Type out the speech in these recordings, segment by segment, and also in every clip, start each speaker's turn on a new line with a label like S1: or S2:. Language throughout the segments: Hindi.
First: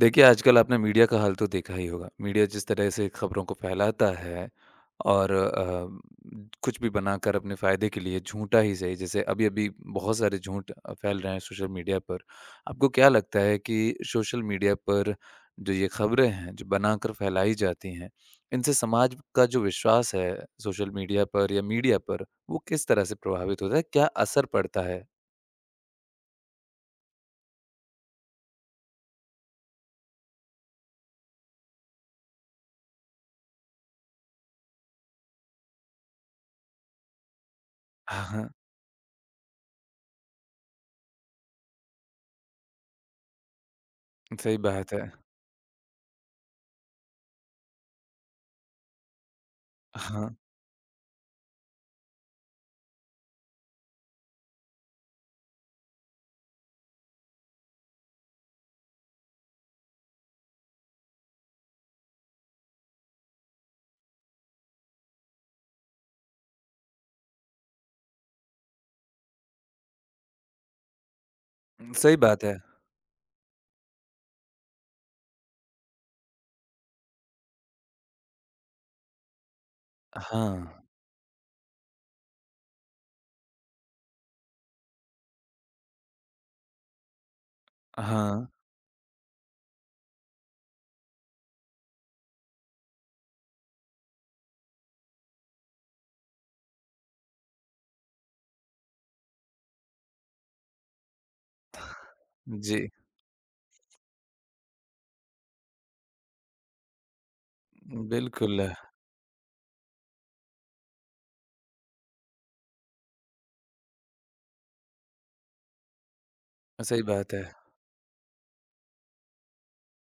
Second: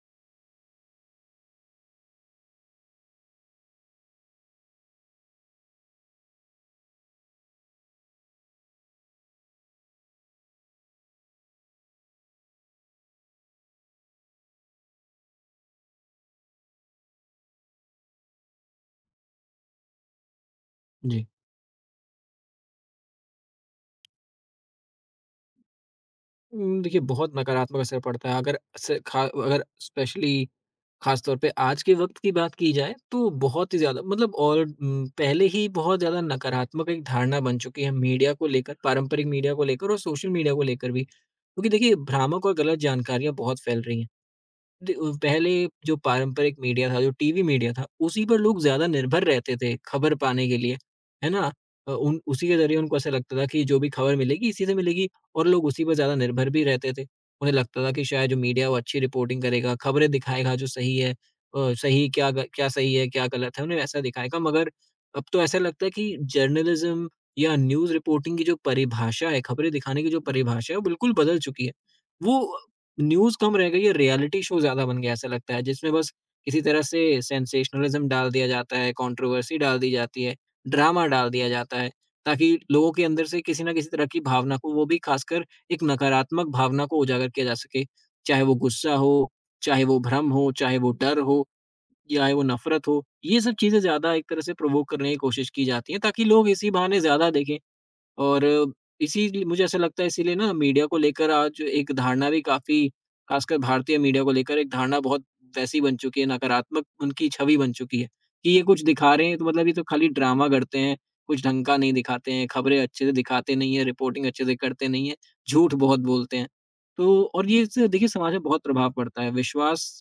S1: देखिए, आजकल आपने मीडिया का हाल तो देखा ही होगा। मीडिया जिस तरह से खबरों को फैलाता है और कुछ भी बनाकर अपने फ़ायदे के लिए झूठा ही सही, जैसे अभी-अभी बहुत सारे झूठ फैल रहे हैं सोशल मीडिया पर। आपको क्या लगता है कि सोशल मीडिया पर जो ये खबरें हैं, जो बनाकर फैलाई जाती हैं, इनसे समाज का जो विश्वास है सोशल मीडिया
S2: जी।
S1: पर या मीडिया पर, वो किस तरह से प्रभावित होता है? क्या असर पड़ता है?
S2: देखिए बहुत नकारात्मक असर पड़ता है अगर से खा अगर स्पेशली ख़ास तौर पे आज के वक़्त की बात की जाए तो बहुत ही ज़्यादा मतलब और पहले ही बहुत ज़्यादा नकारात्मक एक धारणा बन चुकी है
S1: हाँ,
S2: मीडिया को
S1: हाँ।
S2: लेकर, पारंपरिक मीडिया को लेकर और सोशल मीडिया को लेकर भी। क्योंकि देखिए भ्रामक और गलत जानकारियाँ बहुत फैल रही हैं।
S1: सही बात है।
S2: पहले जो पारंपरिक मीडिया था, जो टीवी मीडिया था, उसी पर लोग ज़्यादा निर्भर रहते थे खबर
S1: हाँ,
S2: पाने के लिए, है ना? उन उसी के ज़रिए उनको ऐसा लगता था कि जो भी खबर मिलेगी, इसी से मिलेगी और लोग उसी पर ज़्यादा निर्भर भी रहते थे। उन्हें लगता था कि शायद जो मीडिया है, वो अच्छी रिपोर्टिंग करेगा, खबरें दिखाएगा जो सही है। सही क्या ग क्या सही है, क्या गलत है, उन्हें वैसा दिखाएगा। मगर अब तो ऐसा लगता है कि जर्नलिज़्म या न्यूज़ रिपोर्टिंग की जो परिभाषा है, खबरें दिखाने की जो परिभाषा है, वो बिल्कुल बदल चुकी है।
S1: सही
S2: वो
S1: बात है।
S2: न्यूज़ कम रह गई है, रियलिटी शो ज़्यादा बन गया ऐसा लगता है जिसमें बस किसी तरह से सेंसेशनलिज़्म डाल दिया जाता है, कंट्रोवर्सी डाल दी जाती है,
S1: हाँ।
S2: ड्रामा डाल दिया जाता है, ताकि लोगों के अंदर से किसी न किसी तरह की भावना को वो भी खासकर एक नकारात्मक भावना को उजागर किया जा सके। चाहे
S1: हाँ,
S2: वो गुस्सा हो, चाहे वो भ्रम हो, चाहे वो डर हो, चाहे वो नफ़रत हो, ये सब चीज़ें ज़्यादा एक तरह से प्रोवोक करने की कोशिश की जाती है ताकि लोग इसी बहाने ज़्यादा देखें। और इसीलिए मुझे ऐसा लगता है इसीलिए ना मीडिया को लेकर आज एक धारणा भी काफ़ी
S1: जी,
S2: खासकर भारतीय मीडिया को लेकर एक धारणा बहुत वैसी बन चुकी है, नकारात्मक उनकी छवि बन चुकी है, कि
S1: बिल्कुल,
S2: ये कुछ दिखा रहे हैं तो मतलब ये तो खाली ड्रामा करते हैं, कुछ ढंग का नहीं दिखाते हैं, खबरें अच्छे से दिखाते नहीं हैं, रिपोर्टिंग अच्छे से करते नहीं हैं, झूठ बहुत बोलते हैं।
S1: सही
S2: तो
S1: बात है।
S2: और ये इससे देखिए समाज में बहुत प्रभाव पड़ता है, विश्वास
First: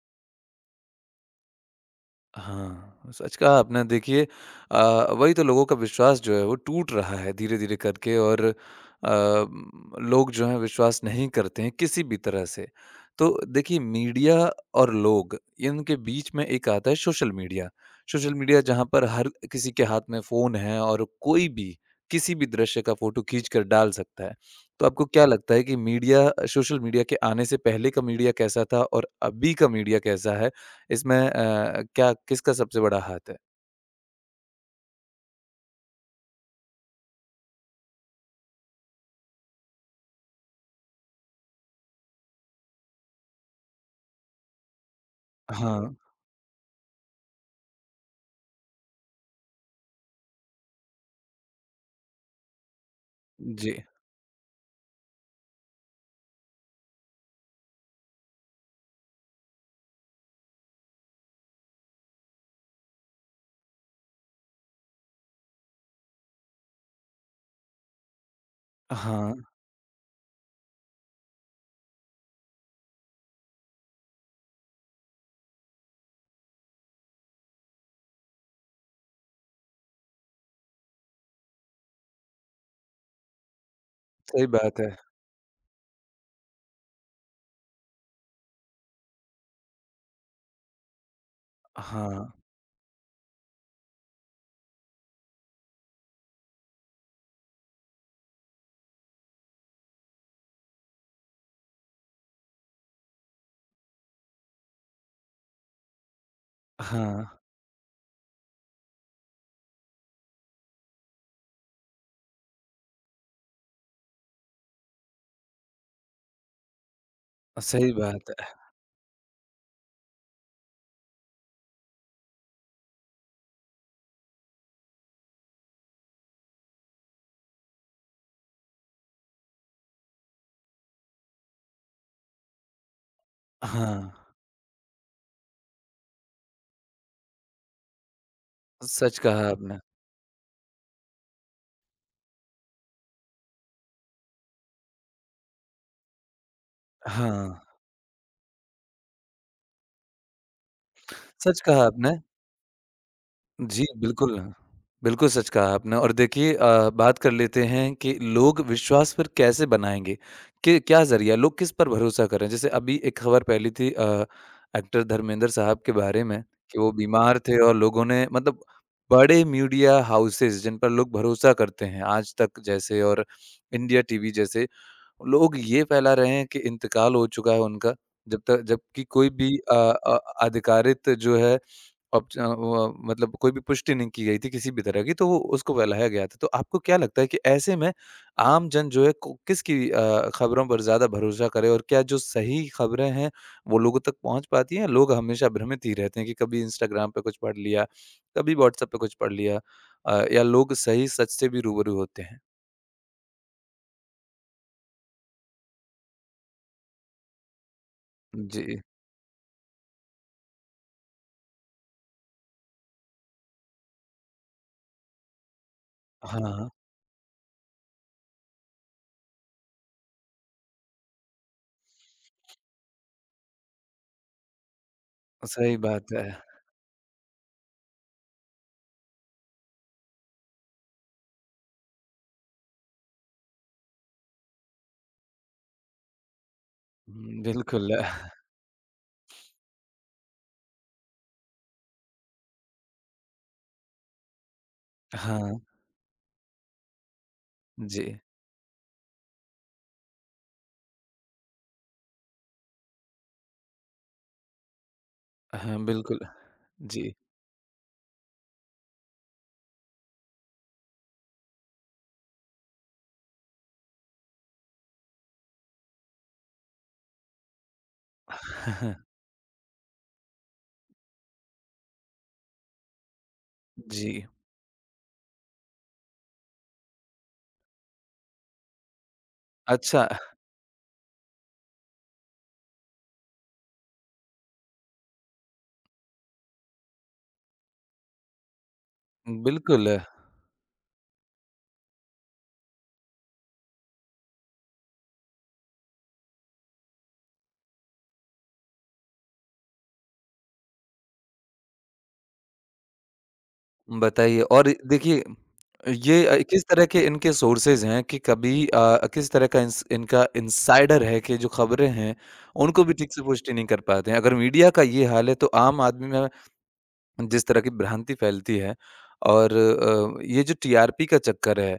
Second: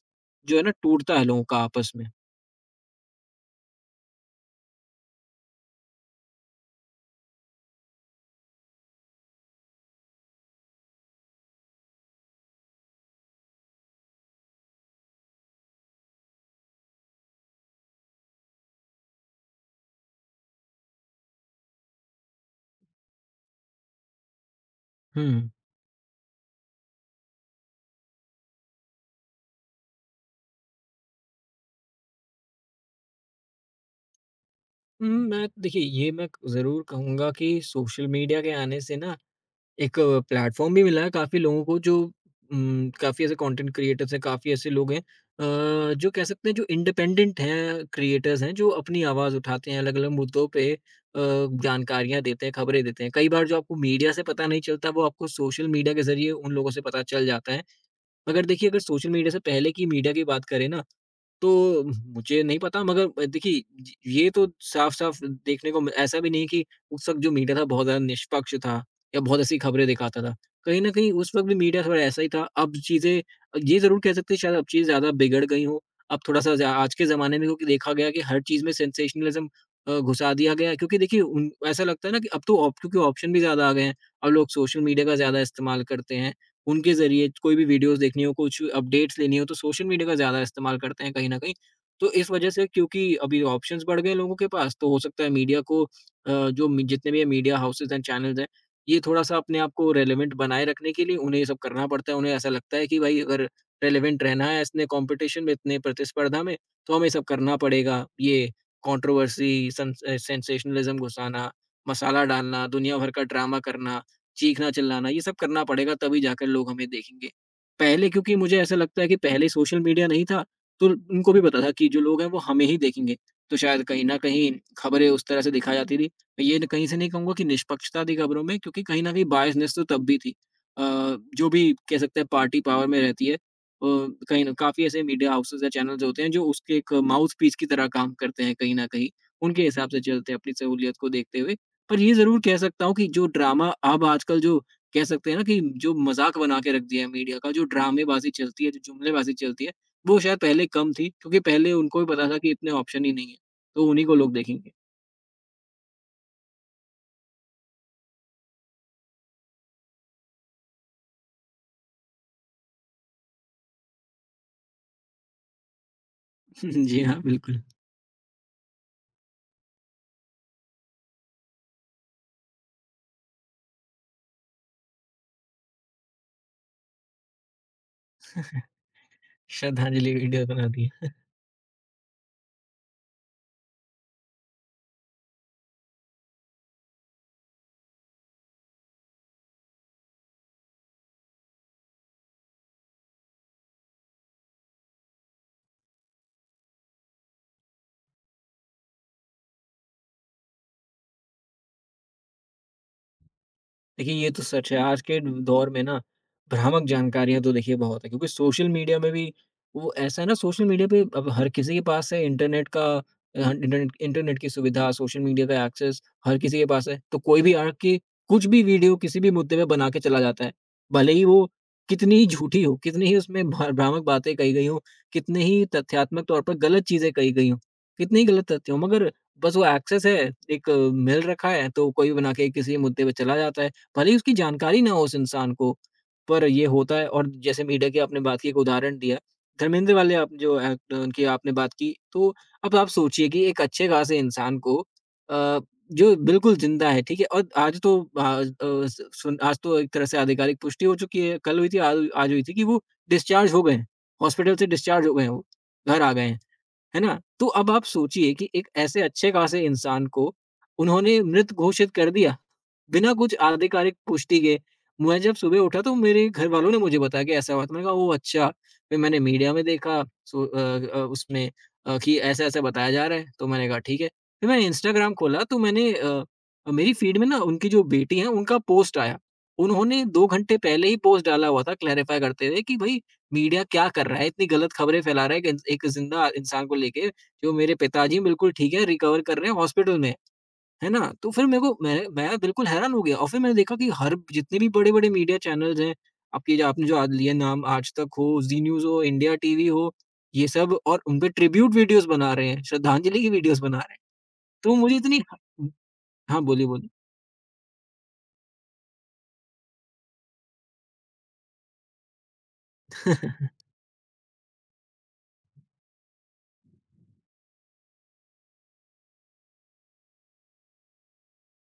S2: जो है ना टूटता है लोगों का आपस में।
S1: हाँ, सच कहा आपने। देखिए वही तो लोगों का विश्वास जो है वो टूट रहा है धीरे-धीरे करके और लोग जो हैं विश्वास नहीं करते हैं किसी भी तरह से। तो देखिए मीडिया और लोग इनके बीच में एक आता है सोशल मीडिया। सोशल मीडिया जहाँ पर हर किसी के हाथ में फ़ोन है और कोई भी, किसी भी दृश्य का फ़ोटो खींच कर डाल सकता है। तो आपको क्या
S2: हुँ।
S1: लगता है कि मीडिया सोशल मीडिया के आने से पहले का मीडिया कैसा था और अभी का मीडिया कैसा है? इसमें क्या किसका सबसे बड़ा हाथ है?
S2: हुँ, मैं देखिए ये मैं ज़रूर कहूँगा कि सोशल मीडिया के आने से ना एक प्लेटफ़ॉर्म भी मिला है काफ़ी लोगों को जो काफ़ी ऐसे कंटेंट क्रिएटर्स हैं, काफ़ी ऐसे लोग हैं
S1: हाँ।
S2: जो कह सकते हैं जो इंडिपेंडेंट हैं, क्रिएटर्स हैं, जो अपनी आवाज़ उठाते हैं, अलग-अलग मुद्दों पे जानकारियाँ देते हैं, खबरें देते हैं। कई बार जो
S1: जी।
S2: आपको मीडिया से पता नहीं चलता, वो आपको सोशल मीडिया के ज़रिए उन लोगों से पता चल जाता है। मगर देखिए अगर सोशल मीडिया से पहले की मीडिया की बात करें ना, तो मुझे नहीं पता मगर देखिए ज ये तो साफ-साफ देखने को ऐसा भी नहीं कि उस वक़्त जो मीडिया था बहुत ज़्यादा निष्पक्ष था या
S1: हाँ,
S2: बहुत ऐसी खबरें दिखाता था। कहीं न कहीं उस वक़्त भी मीडिया थोड़ा ऐसा ही था। अब चीज़ें ये ज़रूर कह सकते हैं शायद अब चीज़ ज़्यादा बिगड़ गई हो। अब थोड़ा-सा ज आज के ज़माने में क्योंकि देखा गया कि हर चीज़ में सेंसेशनलिज़्म घुसा दिया गया है क्योंकि देखिए उन ऐसा लगता है ना कि अब तो ऑप क्योंकि ऑप्शन भी ज़्यादा आ गए हैं। अब
S1: सही
S2: लोग
S1: बात
S2: सोशल
S1: है।
S2: मीडिया का ज़्यादा इस्तेमाल करते हैं। उनके ज़रिए कोई भी वीडियोज़ देखनी हो, कुछ अपडेट्स लेनी हो, तो सोशल मीडिया का ज़्यादा इस्तेमाल करते हैं कहीं न कहीं। तो
S1: हाँ,
S2: इस वजह से क्योंकि अभी ऑप्शंस बढ़ गए हैं लोगों के पास, तो हो सकता है मीडिया को जो मि जितने भी ये मीडिया हाउसेज़ एंड चैनल्स हैं, ये थोड़ा-सा अपने आप को रेलेवेंट बनाए रखने के लिए उन्हें ये सब करना पड़ता है। उन्हें ऐसा लगता है कि भाई अगर रेलेवेंट रहना है इतने कॉम्पिटिशन में, इतने प्रतिस्पर्धा में, तो हमें ये सब
S1: हाँ,
S2: करना पड़ेगा। ये कंट्रोवर्सी, सेंसेशनलिज़्म घुसाना, मसाला डालना, दुनिया भर का ड्रामा करना, चीखना-चिल्लाना ये सब करना पड़ेगा तभी जाकर लोग हमें देखेंगे।
S1: सही
S2: पहले
S1: बात
S2: क्योंकि मुझे
S1: है।
S2: ऐसा लगता है कि पहले सोशल मीडिया नहीं था, तो उनको भी पता था कि जो लोग हैं वो हमें ही देखेंगे। तो शायद कहीं न कहीं खबरें उस तरह से दिखाई जाती थी। मैं ये न- कहीं से नहीं कहूँगा कि निष्पक्षता थी खबरों में क्योंकि कहीं न कहीं बायसनेस तो तब भी थी। अ, जो भी कह सकते हैं पार्टी पावर में रहती है।
S1: हाँ,
S2: कहीं न काफ़ी ऐसे मीडिया हाउसेज़ या चैनल्स होते हैं जो उसके एक माउथपीस की तरह काम करते हैं कहीं न कहीं।
S1: सच कहा
S2: उनके
S1: आपने।
S2: हिसाब से चलते हैं अपनी सहूलियत को देखते हुए। पर ये ज़रूर कह सकता हूँ कि जो ड्रामा अब आजकल जो कह सकते हैं ना कि जो मज़ाक बना के रख दिया है मीडिया का,
S1: हाँ,
S2: जो ड्रामेबाज़ी चलती है, जो जुमलेबाज़ी चलती है, वो शायद पहले कम थी क्योंकि
S1: सच
S2: पहले
S1: कहा
S2: उनको भी
S1: आपने।
S2: पता था कि इतने ऑप्शन ही नहीं है,
S1: जी,
S2: तो उन्हीं को लोग
S1: बिल्कुल।
S2: देखेंगे।
S1: बिल्कुल सच कहा आपने और देखिए बात कर लेते हैं कि लोग विश्वास फिर कैसे बनाएँगे? कि क्या ज़रिया लोग किस पर भरोसा करें? जैसे अभी एक खबर फैली थी एक्टर धर्मेंद्र साहब के बारे में कि वो
S2: जी हाँ,
S1: बीमार थे
S2: बिल्कुल।
S1: और लोगों ने मतलब बड़े मीडिया हाउसेज़ जिन पर लोग भरोसा करते हैं, आज तक जैसे और इंडिया टीवी जैसे, लोग ये फैला रहे हैं कि इंतकाल हो चुका है उनका, जब तक जबकि कोई भी
S2: श्रद्धांजलि वीडियो बना दी।
S1: अधिकारित जो है ऑप्श अ, व मतलब कोई भी पुष्टि नहीं की गई थी किसी भी तरह की, तो वो उसको फैलाया गया था। तो आपको क्या लगता है कि ऐसे में आम जन जो है को किसकी खबरों पर ज़्यादा भरोसा करे और क्या जो सही खबरें हैं, वो लोगों तक पहुँच पाती हैं? लोग हमेशा भ्रमित ही रहते हैं कि कभी इंस्टाग्राम पे कुछ पढ़ लिया, कभी व्हाट्सएप पे कुछ पढ़ लिया या लोग सही सच से भी रूबरू होते हैं?
S2: देखिए, ये तो सच है। आज के दौर में ना भ्रामक जानकारियाँ तो देखिए बहुत है क्योंकि सोशल
S1: जी।
S2: मीडिया में भी वो ऐसा है ना सोशल मीडिया पे अब हर किसी के पास है इंटरनेट का इंटरनेट इंटरनेट की सुविधा, सोशल मीडिया का एक्सेस हर किसी के
S1: हाँ,
S2: पास है। तो कोई भी आके कुछ भी वीडियो किसी भी मुद्दे पे बना के चला जाता है। भले ही वो कितनी ही झूठी हो, कितनी ही उसमें भा भ्रामक बातें कही गई हों, कितने ही
S1: सही बात
S2: तथ्यात्मक
S1: है।
S2: तौर पर गलत चीज़ें कही गई हों, कितने ही गलत तथ्य हों, मगर बस वो एक्सेस है, एक मिल रखा है तो कोई भी बना के किसी मुद्दे पे चला जाता है। भले ही उसकी जानकारी ना हो उस इंसान को, पर ये होता है और
S1: हुँ,
S2: जैसे
S1: बिल्कुल।
S2: मीडिया की आपने बात की, एक उदाहरण दिया। धर्मेंद्र वाले आप जो एक्टर उनकी आपने बात की, तो अब आप सोचिए कि एक अच्छे खासे इंसान को
S1: हाँ,
S2: अ, जो बिल्कुल ज़िंदा है, ठीक है? और आज तो
S1: जी।
S2: स सुन आज तो एक तरह से आधिकारिक पुष्टि हो चुकी है, कल हुई थी, आज आज हुई थी कि वो डिस्चार्ज हो गए हैं। हॉस्पिटल से डिस्चार्ज हो गए हैं वो,
S1: हाँ,
S2: घर आ
S1: बिल्कुल।
S2: गए हैं, है
S1: जी।
S2: ना? तो अब आप सोचिए कि एक ऐसे अच्छे खासे इंसान को उन्होंने मृत घोषित कर दिया। बिना कुछ आधिकारिक पुष्टि के, मैं जब सुबह उठा तो मेरे घर वालों ने मुझे बताया कि ऐसा हुआ था। मैंने कहा ओह अच्छा, फिर मैंने मीडिया में देखा उसमें कि ऐसा-ऐसा बताया जा रहा है, तो मैंने कहा ठीक है।
S1: जी।
S2: फिर मैंने इंस्टाग्राम खोला तो मेरी फीड में ना उनकी जो बेटी है उनका पोस्ट आया। उन्होंने
S1: अच्छा,
S2: 2 घंटे पहले ही पोस्ट डाला हुआ था क्लैरिफाई करते हुए कि भाई मीडिया क्या कर रहा है? इतनी गलत खबरें फैला रहा है एक एक ज़िंदा इंसान को लेके, जो मेरे पिताजी बिल्कुल ठीक है, रिकवर कर रहे हैं,
S1: बिल्कुल,
S2: हॉस्पिटल में है। है ना? तो फिर मेरे को मैं बिल्कुल हैरान हो गया और फिर मैंने देखा कि हर जितने भी बड़े-बड़े मीडिया चैनल्स हैं, आपके जो आपने जो आज लिए नाम आज तक हो, जी न्यूज़ हो, इंडिया टीवी हो, ये सब और उन पे ट्रिब्यूट वीडियोज़ बना रहे हैं, श्रद्धांजलि की वीडियोज़ बना रहे हैं।
S1: बताइए और
S2: तो मुझे इतनी
S1: देखिए ये
S2: हाँ,
S1: किस
S2: बोलिए,
S1: तरह
S2: बोलिए।
S1: के इनके सोर्सेज़ हैं कि कभी किस तरह का इंस इनका इनसाइडर है कि जो खबरें हैं, उनको भी ठीक से पुष्टि नहीं कर पाते हैं। अगर मीडिया का ये हाल है तो आम आदमी में जिस तरह की भ्रांति फैलती है और ये जो टीआरपी का चक्कर है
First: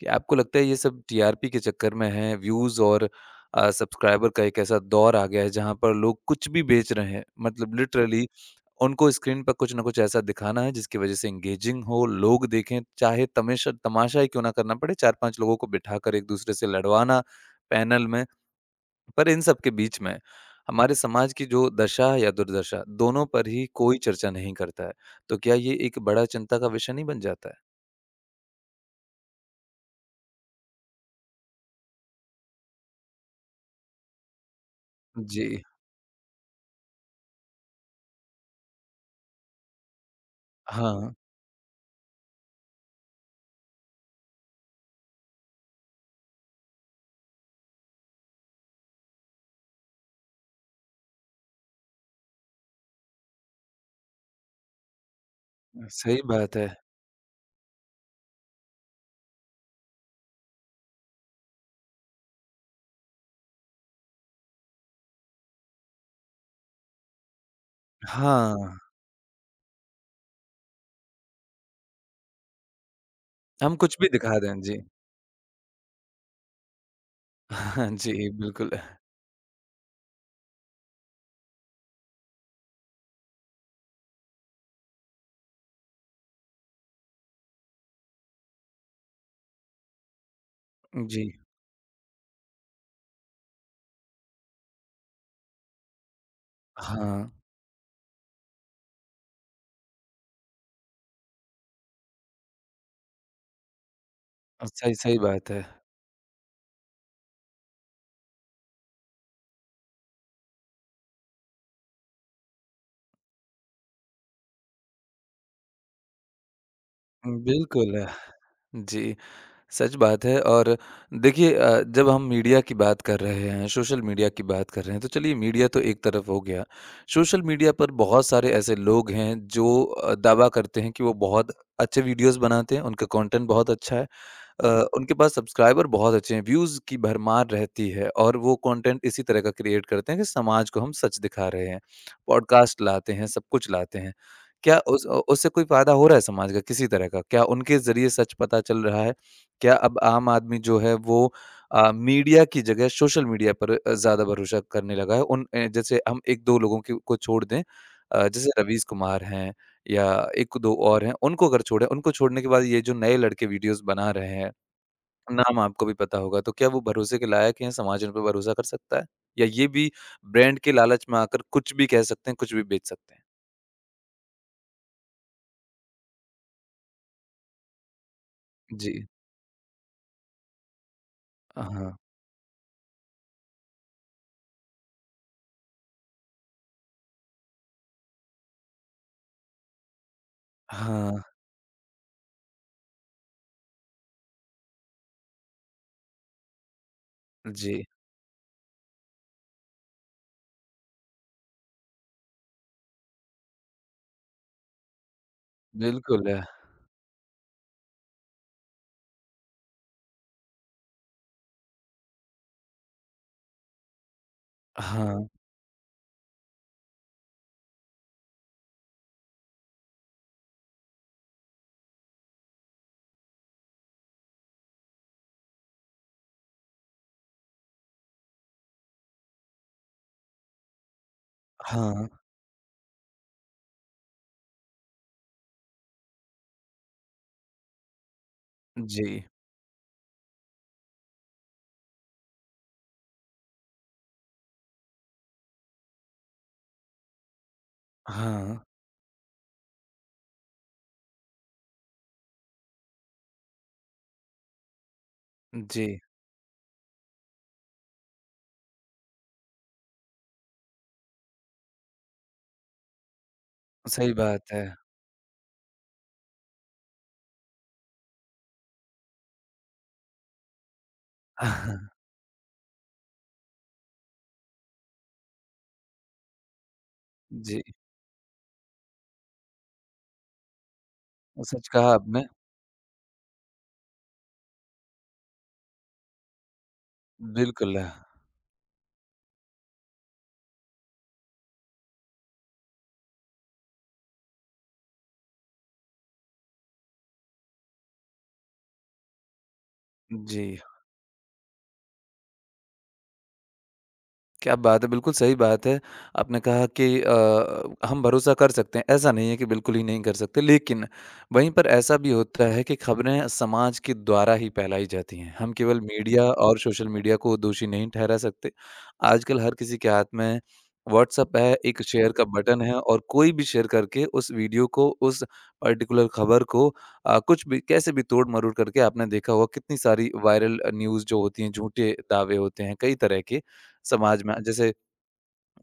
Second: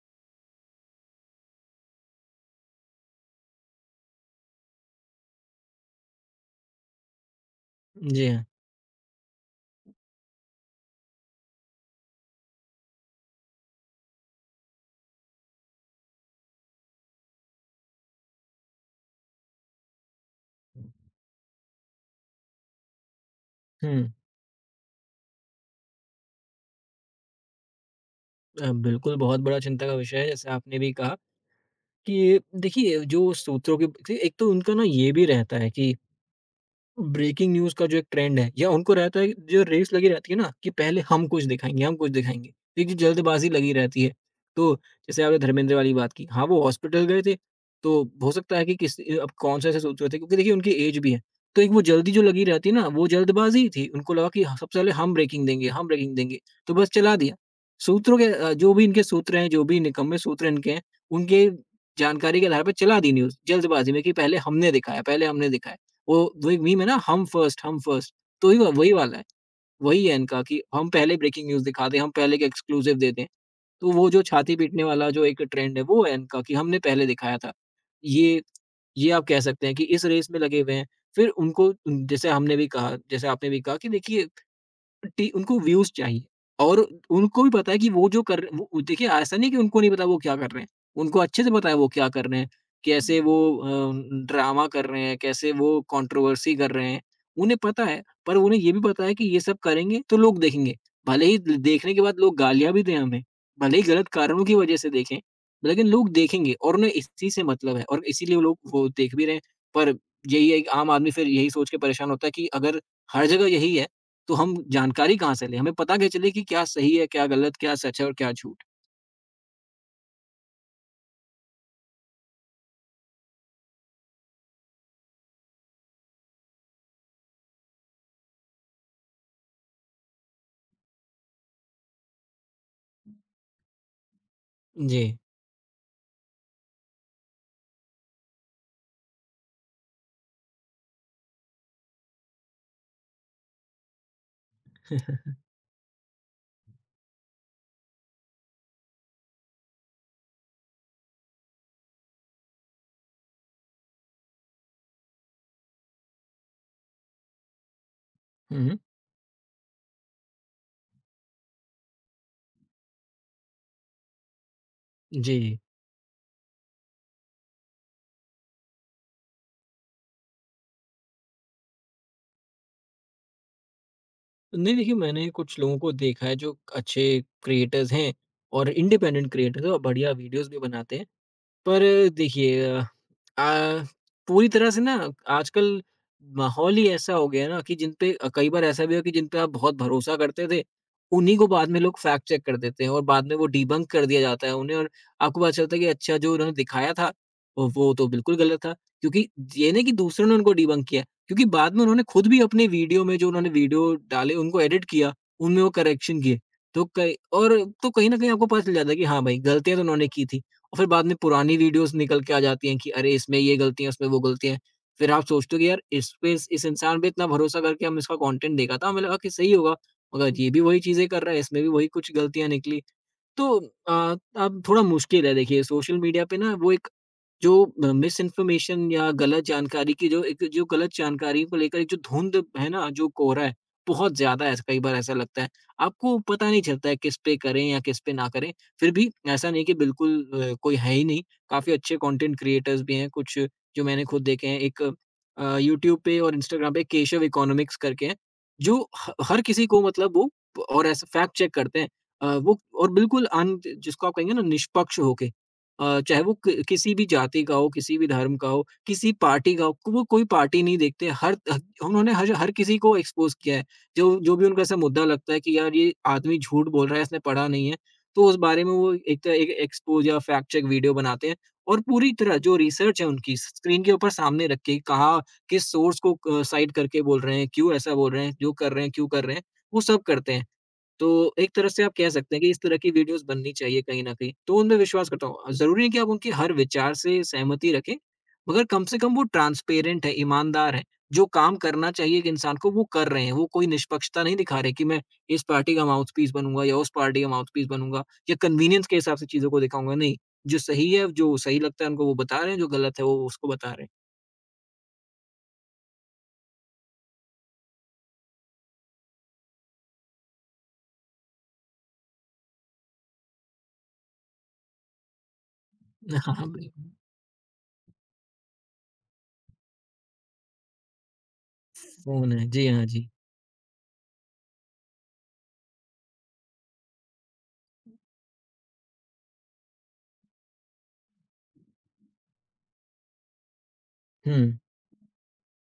S1: कि आपको लगता है ये सब टीआरपी के चक्कर में है व्यूज़ और सब्सक्राइबर का एक ऐसा दौर आ गया है जहाँ पर लोग कुछ भी बेच रहे हैं मतलब लिटरली
S2: जी हाँ।
S1: उनको स्क्रीन पर कुछ ना कुछ ऐसा दिखाना है जिसकी वज़ह से एंगेजिंग हो, लोग देखें, चाहे तमेशा तमाशा ही क्यों ना करना पड़े, 4-5 लोगों को बिठाकर एक दूसरे से लड़वाना पैनल में, पर इन सब के बीच में हमारे समाज की जो दशा या दुर्दशा दोनों पर ही कोई
S2: हुँ।
S1: चर्चा नहीं करता है। तो क्या ये एक बड़ा चिंता का विषय नहीं बन जाता है?
S2: बिल्कुल बहुत बड़ा चिंता का विषय है जैसे आपने भी कहा कि देखिए जो सूत्रों के देखिए एक तो उनका ना ये भी
S1: जी।
S2: रहता है कि ब्रेकिंग न्यूज़ का जो एक ट्रेंड है या उनको रहता है जो रेस लगी रहती है ना कि पहले
S1: हाँ,
S2: हम कुछ दिखाएँगे, हम कुछ दिखाएँगे। देखिए जल्दबाज़ी लगी रहती है। तो जैसे आपने धर्मेंद्र वाली बात की, हाँ, वो हॉस्पिटल गए थे, तो हो सकता है कि अब कौन-सा ऐसा सोच रहे थे क्योंकि देखिए उनकी एज भी है। तो एक वो जल्दी जो लगी रहती है ना, वो जल्दबाज़ी ही थी। उनको लगा कि सबसे पहले हम ब्रेकिंग
S1: सही
S2: देंगे,
S1: बात है।
S2: तो बस चला दिया। सूत्रों के जो भी इनके सूत्र हैं, जो भी निकम्मे सूत्र इनके हैं, उनके जानकारी के आधार पर चला दी न्यूज़ जल्दबाज़ी में कि पहले हमने दिखाया, पहले हमने दिखाया। वो वो एक मीम है ना हम फर्स्ट तो
S1: हाँ,
S2: वही वाला है। वही है इनका कि हम पहले ब्रेकिंग न्यूज़ दिखा दें, हम पहले के एक्सक्लूसिव दे दें।
S1: हम
S2: तो
S1: कुछ भी
S2: वो जो
S1: दिखा
S2: छाती
S1: दें, जी।
S2: पीटने वाला जो एक ट्रेंड है वो है इनका कि हमने पहले दिखाया था।
S1: हाँ जी,
S2: ये
S1: बिल्कुल।
S2: ये आप कह सकते हैं कि इस रेस में लगे हुए हैं। फिर जैसे हमने भी कहा जैसे आपने भी कहा कि देखिए टी उनको व्यूज़ चाहिए और उनको भी पता है कि वो जो कर देखिए ऐसा नहीं है कि उनको नहीं पता वो क्या कर रहे हैं। उनको
S1: जी,
S2: अच्छे से पता है वो क्या कर रहे हैं, कैसे वो ड्रामा कर रहे हैं, कैसे वो कंट्रोवर्सी कर रहे हैं।
S1: हाँ,
S2: उन्हें पता है, पर उन्हें ये भी पता है कि ये सब करेंगे तो लोग देखेंगे। भले ही द देखने के बाद लोग गालियाँ भी दें हमें, भले ही गलत कारणों की वज़ह से
S1: सही
S2: देखें,
S1: सही बात है।
S2: लेकिन लोग देखेंगे और उन्हें इसी से मतलब है और इसीलिए वो लोग वो देख भी रहे हैं। पर यही है कि आम आदमी फिर यही सोच के परेशान होता है कि अगर हर जगह यही है तो हम जानकारी कहाँ से लें? हमें पता कैसे चले कि क्या सही है, क्या गलत, क्या सच
S1: बिल्कुल,
S2: है और क्या झूठ?
S1: जी, सच बात है और देखिए जब हम मीडिया की बात कर रहे हैं, सोशल मीडिया की बात कर रहे हैं, तो चलिए मीडिया तो एक तरफ हो गया। सोशल मीडिया पर बहुत सारे ऐसे लोग हैं जो दावा करते हैं कि वो बहुत अच्छे वीडियोज़ बनाते हैं, उनका कंटेंट बहुत अच्छा है। अ,
S2: जी।
S1: उनके पास सब्सक्राइबर बहुत अच्छे हैं, व्यूज़ की भरमार रहती है और वो कंटेंट इसी तरह का क्रिएट करते हैं कि समाज को हम सच दिखा रहे हैं। पॉडकास्ट लाते हैं, सब कुछ लाते हैं। क्या उस उससे कोई फ़ायदा हो रहा है समाज का किसी तरह का? क्या उनके ज़रिए सच पता चल रहा है? क्या अब आम आदमी जो है वो मीडिया की जगह सोशल मीडिया पर ज़्यादा भरोसा करने लगा है? उन जैसे हम 1-2 लोगों की को छोड़ दें, जैसे
S2: हुँ, हुँ।
S1: रवीश कुमार हैं या 1-2 और हैं, उनको अगर छोड़ें, उनको छोड़ने के बाद ये जो नए लड़के वीडियोज़ बना रहे हैं, नाम
S2: जी।
S1: आपको भी पता होगा, तो क्या वो भरोसे के लायक हैं, समाज उन पे भरोसा कर सकता है? या ये भी ब्रांड के लालच में आकर कुछ भी कह सकते हैं, कुछ भी बेच सकते हैं?
S2: नहीं देखिए मैंने कुछ लोगों को देखा है जो अच्छे क्रिएटर्स हैं और
S1: जी।
S2: इंडिपेंडेंट क्रिएटर्स हैं और बढ़िया वीडियोज़ भी बनाते हैं। पर
S1: हाँ।
S2: देखिए अ, पूरी तरह से ना आजकल माहौल ही ऐसा हो गया है ना कि जिन पे कई बार ऐसा भी हुआ कि जिन पे आप बहुत भरोसा करते थे,
S1: हाँ।
S2: उन्हीं को बाद में लोग फैक्ट चेक कर देते हैं और बाद में वो डिबंक कर दिया जाता है उन्हें और आपको पता चलता है कि अच्छा जो उन्होंने दिखाया था, वो
S1: जी।
S2: वो तो बिल्कुल गलत था। क्योंकि ये नहीं कि दूसरों ने उनको डिबंक किया, क्योंकि बाद में उन्होंने खुद भी अपने वीडियो में जो उन्होंने वीडियो डाले, उनको एडिट किया, उनमें वो करेक्शन
S1: बिल्कुल
S2: किए।
S1: है।
S2: तो कई और तो कहीं न कहीं आपको पता चल जाता है कि हाँ भाई, गलतियाँ तो उन्होंने की थी। और फिर बाद में पुरानी वीडियोज़ निकल के आ जाती हैं कि अरे! इसमें ये गलतियाँ, उसमें वो गलतियाँ। फिर आप
S1: हाँ,
S2: सोचते हो कि यार इस पे इस इंसान पे इतना भरोसा करके हमने इसका कंटेंट देखा था, हमें लगा कि सही होगा, मगर ये भी वही चीज़ें कर रहा है, इसमें भी वही कुछ गलतियाँ निकली। तो अ, अब थोड़ा मुश्किल है देखिए सोशल मीडिया पे ना वो एक जो मिसइन्फॉर्मेशन या गलत जानकारी की जो एक जो गलत जानकारी को लेकर एक जो
S1: हाँ।
S2: धुंध है ना, जो कोहरा है, बहुत ज़्यादा ऐसा कई बार ऐसा लगता है। आपको पता नहीं चलता है किस पे करें या किस पे ना करें। फिर
S1: जी।
S2: भी ऐसा नहीं कि बिल्कुल कोई है ही नहीं, काफ़ी अच्छे कंटेंट क्रिएटर्स भी हैं, कुछ जो मैंने खुद देखे हैं। एक यूट्यूब पे और इंस्टाग्राम पे केशव इकोनॉमिक्स करके हैं,
S1: हाँ।
S2: जो ह हर किसी को मतलब वो और ऐसा फैक्ट चेक करते हैं। वो और बिल्कुल अन जिसको आप कहेंगे ना निष्पक्ष होके।
S1: जी।
S2: चाहे वो क किसी भी जाति का हो, किसी भी धर्म का हो, किसी पार्टी का हो, वो कोई पार्टी नहीं देखते। हर ह उन्होंने हर हर किसी को एक्सपोज़ किया है।
S1: सही
S2: जो जो भी
S1: बात
S2: उनका
S1: है।
S2: ऐसा मुद्दा लगता है कि यार ये आदमी झूठ बोल रहा है, इसने पढ़ा नहीं है, तो उस बारे में वो एक एक्सपोज़ या फैक्ट चेक वीडियो बनाते हैं और पूरी तरह जो रिसर्च है उनकी स्क्रीन के ऊपर सामने रख के कहाँ, किस सोर्स को क साइट करके बोल रहे हैं,
S1: जी।
S2: क्यों ऐसा बोल रहे हैं, जो कर रहे हैं, क्यों कर रहे हैं, वो सब करते हैं। तो एक
S1: सच
S2: तरह से आप
S1: कहा
S2: कह
S1: आपने।
S2: सकते हैं कि इस तरह की वीडियोज़ बननी चाहिए कहीं न कहीं, तो उनमें विश्वास करता हूँ। ज़रूरी है कि आप उनकी हर विचार से सहमति
S1: बिल्कुल है।
S2: रखें, मगर कम से कम वो ट्रांसपेरेंट है, ईमानदार है। जो काम करना चाहिए एक इंसान को वो कर रहे हैं, वो कोई निष्पक्षता नहीं दिखा रहे कि मैं इस पार्टी का माउथपीस बनूँगा या उस पार्टी का माउथपीस बनूँगा या कन्वीनियंस के हिसाब से चीज़ों को दिखाऊँगा, नहीं।
S1: जी।
S2: जो सही है, जो सही लगता है उनको वो बता रहे हैं, जो गलत है वो उसको बता रहे
S1: क्या बात है! बिल्कुल सही बात है। आपने कहा कि हम भरोसा कर सकते हैं, ऐसा नहीं है कि बिल्कुल ही नहीं कर सकते। लेकिन वहीं पर ऐसा भी होता है कि खबरें समाज के द्वारा ही फैलाई जाती हैं। हम केवल
S2: हैं।
S1: मीडिया
S2: हाँ, हाँ,
S1: और सोशल
S2: बिल्कुल।
S1: मीडिया को दोषी नहीं ठहरा सकते। आजकल हर किसी के हाथ में व्हाट्सएप है, एक शेयर का
S2: फ़ोन है।
S1: बटन
S2: जी
S1: है
S2: हाँ,
S1: और
S2: जी।
S1: कोई भी शेयर करके उस वीडियो को, उस पर्टिकुलर खबर को कुछ भी कैसे भी तोड़-मरोड़ करके आपने देखा होगा कितनी सारी वायरल न्यूज़ जो होती हैं, झूठे दावे होते हैं कई तरह के। समाज में
S2: हुँ।
S1: जैसे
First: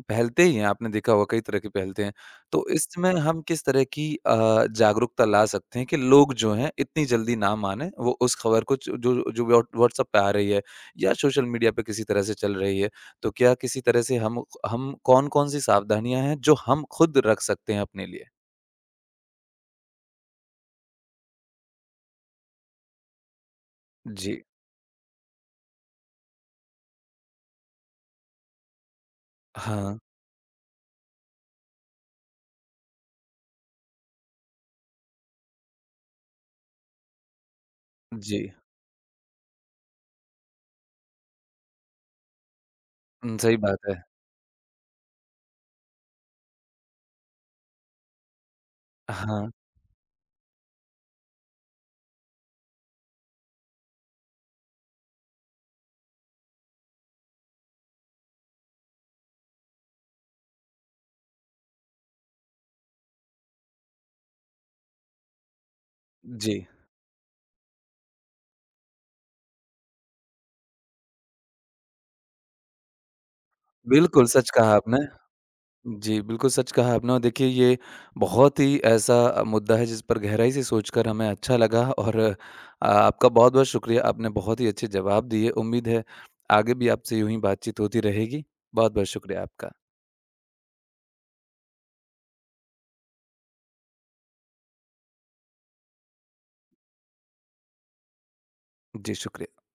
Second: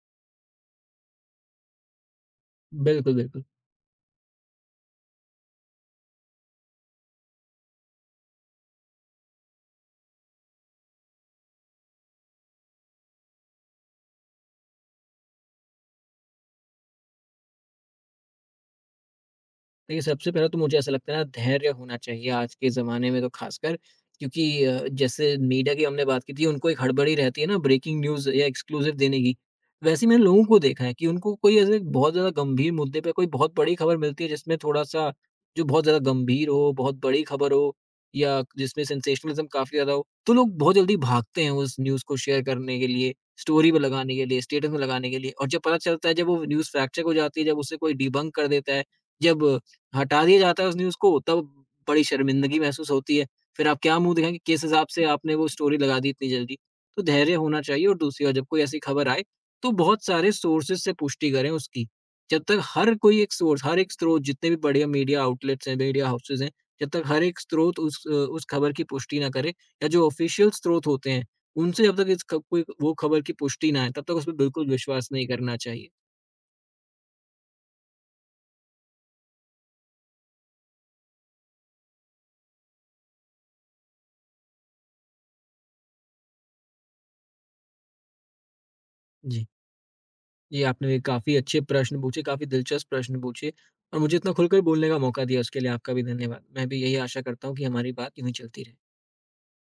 S1: पहलते ही हैं, आपने देखा होगा कई तरह की पहलते हैं। तो इसमें
S2: बिल्कुल,
S1: हम
S2: बिल्कुल।
S1: किस तरह की जागरूकता ला सकते हैं कि लोग जो हैं इतनी जल्दी ना मानें, वो उस खबर को जो जो जो व्हाट व्हाट्सएप पे आ रही है या सोशल मीडिया पे किसी तरह से चल रही है। तो क्या किसी तरह से हम कौन-कौन सी सावधानियाँ हैं जो हम खुद रख सकते हैं अपने लिए?
S2: देखिए, सबसे पहले तो मुझे ऐसा लगता है ना धैर्य होना चाहिए आज के ज़माने में तो ख़ासकर
S1: जी।
S2: क्योंकि जैसे मीडिया की हमने बात की थी, उनको एक हड़बड़ी रहती है ना ब्रेकिंग न्यूज़ या एक्सक्लूसिव देने की।
S1: हाँ,
S2: वैसे ही मैंने लोगों को देखा है कि उनको कोई ऐसे बहुत ज़्यादा गंभीर मुद्दे पे कोई बहुत बड़ी खबर मिलती है जिसमें थोड़ा-सा जो बहुत ज़्यादा गंभीर हो, बहुत बड़ी खबर हो
S1: जी।
S2: या जिसमें सेंसेशनलिज़्म काफ़ी ज़्यादा हो, तो लोग बहुत जल्दी भागते हैं उस न्यूज़ को शेयर करने के लिए,
S1: हुँ, सही
S2: स्टोरी
S1: बात
S2: में
S1: है।
S2: लगाने के लिए, स्टेटस में लगाने के लिए और जब पता चलता है जब वो न्यूज़ फैक्ट चेक हो जाती है, जब उसे कोई डिबंक कर देता है, जब
S1: हाँ,
S2: हटा दिया जाता है उस न्यूज़ को तब बड़ी शर्मिंदगी महसूस होती है। फिर आप क्या मुँह दिखाएँगे, किस हिसाब से आपने वो स्टोरी लगा दी इतनी जल्दी। तो धैर्य होना चाहिए और दूसरी बात जब कोई ऐसी खबर आए, तो बहुत सारे सोर्सेज़ से पुष्टि करें उसकी। जब तक हर एक स्रोत जितने भी बढ़िया मीडिया आउटलेट्स हैं, मीडिया हाउसेज़ हैं,
S1: जी।
S2: जब तक हर एक स्रोत उस उस खबर की पुष्टि ना करे या जो ऑफ़िशियल स्रोत होते हैं, उनसे जब तक इस ख कोई वो खबर की पुष्टि ना आए, तब तक
S1: बिल्कुल,
S2: उसपे
S1: सच
S2: बिल्कुल
S1: कहा आपने।
S2: विश्वास नहीं करना चाहिए।
S1: जी, बिल्कुल सच कहा आपने और देखिए ये बहुत ही ऐसा मुद्दा है जिस पर गहराई से सोचकर हमें अच्छा लगा और आपका बहुत-बहुत शुक्रिया, आपने बहुत ही अच्छे जवाब दिए। उम्मीद है आगे भी आपसे यूँ ही बातचीत होती रहेगी। बहुत-बहुत शुक्रिया
S2: जी।
S1: आपका।
S2: जी, आपने काफ़ी अच्छे प्रश्न पूछे, काफ़ी दिलचस्प प्रश्न पूछे और मुझे इतना खुलकर बोलने का मौका दिया उसके लिए आपका भी धन्यवाद। मैं भी यही आशा करता हूँ कि हमारी बात यूँ ही चलती रहे।
S1: जी, शुक्रिया।